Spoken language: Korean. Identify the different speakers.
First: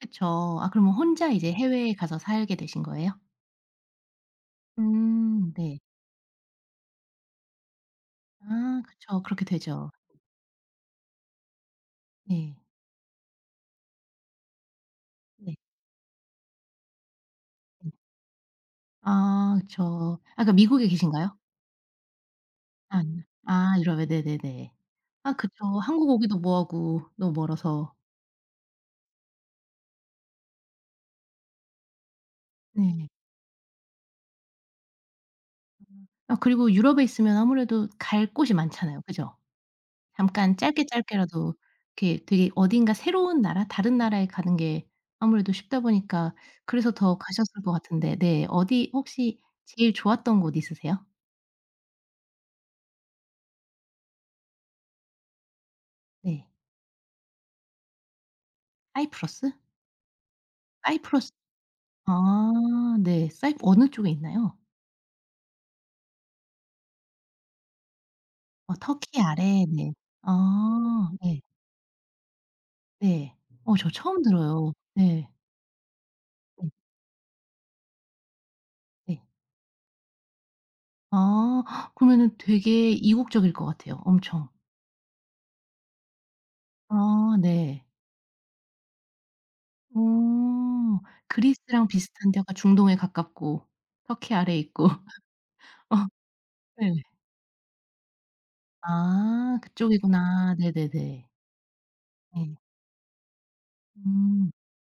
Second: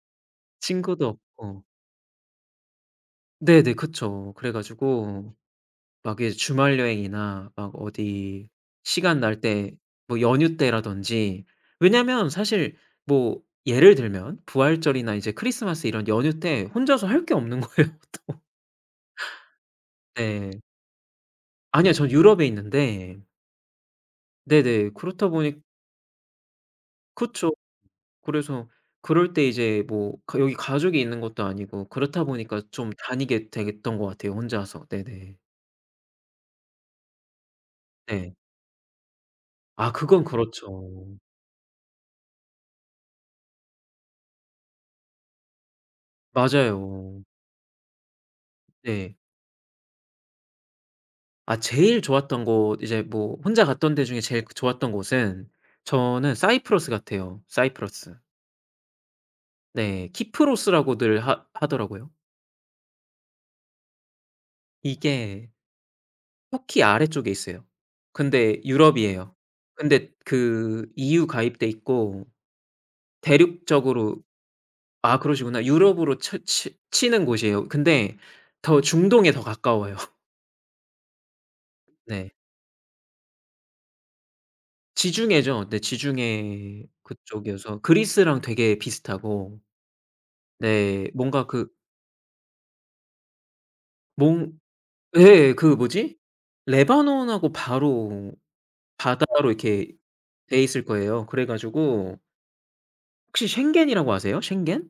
Speaker 1: 그쵸. 아 그러면
Speaker 2: 친구도
Speaker 1: 혼자 이제
Speaker 2: 없고.
Speaker 1: 해외에 가서 살게 되신 거예요?
Speaker 2: 네네 그쵸. 그래 가지고
Speaker 1: 음 네.
Speaker 2: 막 예 주말여행이나 막 어디
Speaker 1: 아
Speaker 2: 시간
Speaker 1: 그쵸.
Speaker 2: 날
Speaker 1: 그렇게
Speaker 2: 때
Speaker 1: 되죠.
Speaker 2: 뭐 연휴 때라든지 왜냐하면
Speaker 1: 네.
Speaker 2: 사실 뭐 예를 들면 부활절이나 이제
Speaker 1: 네.
Speaker 2: 크리스마스 이런 연휴 때 혼자서 할 게 없는 거예요. 또.
Speaker 1: 아 그쵸. 아
Speaker 2: 네.
Speaker 1: 그러니까 미국에 계신가요?
Speaker 2: 아니요. 저는 유럽에 있는데
Speaker 1: 안 아 유럽에 네네네.
Speaker 2: 네네. 그렇다
Speaker 1: 아
Speaker 2: 보니
Speaker 1: 그쵸 한국 오기도 뭐하고 너무
Speaker 2: 그쵸.
Speaker 1: 멀어서.
Speaker 2: 그래서 그럴 때 이제 뭐 그 여기 가족이 있는 것도 아니고 그렇다 보니까 좀
Speaker 1: 네.
Speaker 2: 다니게 되겠던 것 같아요 혼자서. 네네.
Speaker 1: 아 그리고 유럽에 있으면 아무래도 갈
Speaker 2: 네.
Speaker 1: 곳이 많잖아요, 그죠?
Speaker 2: 아 그건
Speaker 1: 잠깐 짧게
Speaker 2: 그렇죠.
Speaker 1: 짧게라도 이렇게 되게 어딘가 새로운 나라 다른 나라에 가는 게 아무래도 쉽다 보니까 그래서 더
Speaker 2: 맞아요.
Speaker 1: 가셨을 것 같은데 네. 어디
Speaker 2: 네.
Speaker 1: 혹시 제일 좋았던 곳 있으세요?
Speaker 2: 아 제일 좋았던 곳 이제 뭐 혼자 갔던 데 중에 제일 그 좋았던 곳은 저는
Speaker 1: 네.
Speaker 2: 사이프러스 같아요. 사이프러스.
Speaker 1: 사이프러스?
Speaker 2: 네 키프로스라고들
Speaker 1: 사이프러스
Speaker 2: 하 하더라고요.
Speaker 1: 아 네. 사이프 어느 쪽에 있나요?
Speaker 2: 이게 터키 아래쪽에 있어요. 근데
Speaker 1: 어 터키
Speaker 2: 유럽이에요.
Speaker 1: 아래 네.
Speaker 2: 근데 그
Speaker 1: 아
Speaker 2: EU
Speaker 1: 네.
Speaker 2: 가입돼 있고
Speaker 1: 네. 어 저
Speaker 2: 대륙적으로
Speaker 1: 처음 들어요.
Speaker 2: 아
Speaker 1: 네.
Speaker 2: 그러시구나. 유럽으로 쳐
Speaker 1: 네.
Speaker 2: 치 치는 곳이에요. 근데 더
Speaker 1: 네.
Speaker 2: 중동에 더 가까워요.
Speaker 1: 아
Speaker 2: 네.
Speaker 1: 그러면은 되게 이국적일 것 같아요 엄청.
Speaker 2: 지중해죠. 네 지중해
Speaker 1: 아
Speaker 2: 그쪽이어서
Speaker 1: 네.
Speaker 2: 그리스랑 되게 비슷하고
Speaker 1: 음.
Speaker 2: 네. 뭔가 그
Speaker 1: 그리스랑 비슷한 데 약간 중동에 가깝고 터키
Speaker 2: 몽
Speaker 1: 아래에 있고.
Speaker 2: 예예. 그
Speaker 1: 어
Speaker 2: 뭐지?
Speaker 1: 네.
Speaker 2: 레바논하고 바로 바다로
Speaker 1: 아.
Speaker 2: 이렇게
Speaker 1: 그쪽이구나.
Speaker 2: 돼 있을 거예요.
Speaker 1: 네네네.
Speaker 2: 그래 가지고
Speaker 1: 네.
Speaker 2: 혹시 솅겐이라고 아세요?
Speaker 1: 음.
Speaker 2: 솅겐?